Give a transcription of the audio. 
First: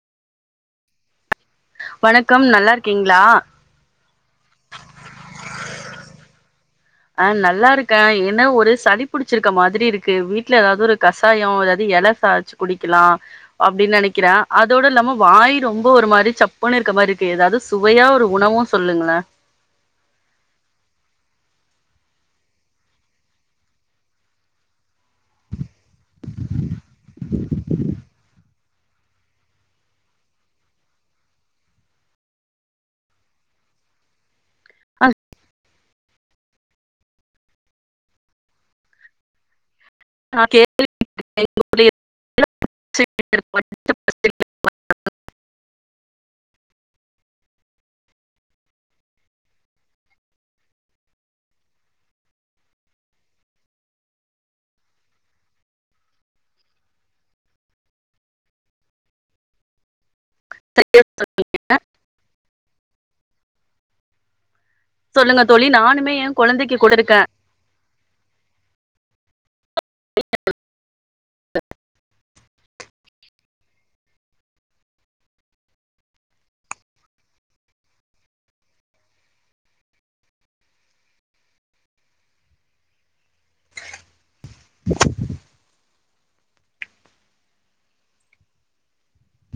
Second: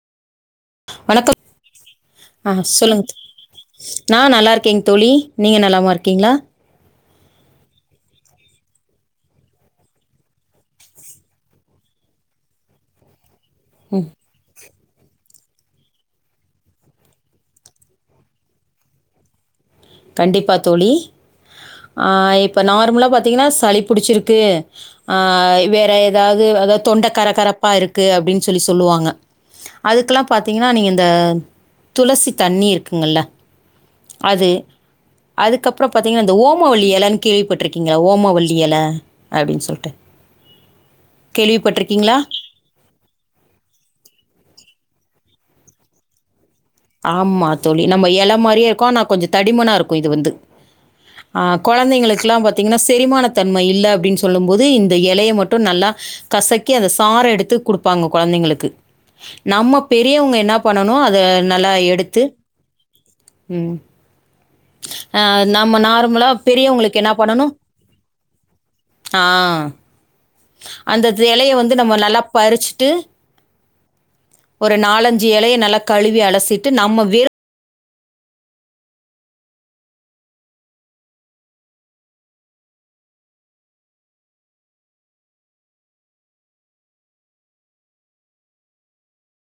வணக்கம் வணக்கம் ஆ நல்லா சொல்லுங் தோ இருக்கீங்களா? நா நல்லாருக்கங் தோழி நீங்க நலமாருக்கீங்ளா அ நல்லாருக்க என்னா ஒரு சளி புடிச்சிருக்க மாதிரிருக்கு வீட்ல ஏதாவது ஒரு கஷாய ஏதாது எல சாச்சு குடிக்லா அப்டின் நினைக்ற அ தோட இல்லாம வாய் ரொம்ப ஒரு மாரி சப்புன்னு இருக்க மாரிருக்கு ஏதாவது சுவையா ஒரு உணவு சொல்லுங்களா [inaudible] கண்டிப்பா தோழி ஆ இப்ப நார்மலா பாத்தீங்னா சளி புடிச்சிருக்கு அ வேற எதாவது அதா தொண்ட கரகரப்பா இருக்கு அப்டின் சொல்லி சொல்லுவாங்க அதுக்குலா பாத்தீங்னா நீங்க இந்த துளசி தண்ணி இருக்குங்கல்ல அது அ அதுக்கப்புறம் பாத்தீங்கன்னா இந்த ஓமவல்லி இலன்னு கேள்விப்பட்ருக்கீங்களா ஓமவல்லி இல அப்டின்னு சொல்ட்டு [unintelligible] ஆமா தோழி நம்ம இல மாரியே இருக்கோ நா கொஞ்ச தடிமனா இருக்கு இது வந்து ஆ கொழந்தைங்களுக்கெல்லா பாத்தீங்கன்னா செரிமான தன்மை இல்ல அப்டின்னு சொல்லு போது இந்த இலைய மட்டும் நல்லா கசக்கி அந்த சார எடுத்து குடுப்பாங்க குழந்தைங்களுக்கு நம்ம பெர் ரியவுங்க என்னா பண்ணனு அத நல்லா எடுத்து ம் அ சொல்லுங்க தோழி நம்ம நானுமே நார்மலா என் குழந்தைக்கு பெரியவங்களுக்கு என்னா கொடுத்திருக்கேன். பண்ணணு ஆ அந்த இலைய வந்து நம்ம நல்லா பறிச்சுட்டு ஒரு நாலஞ்சு எலைய நல்ல கழுவி அலசிட்டு நாம்ம வெறு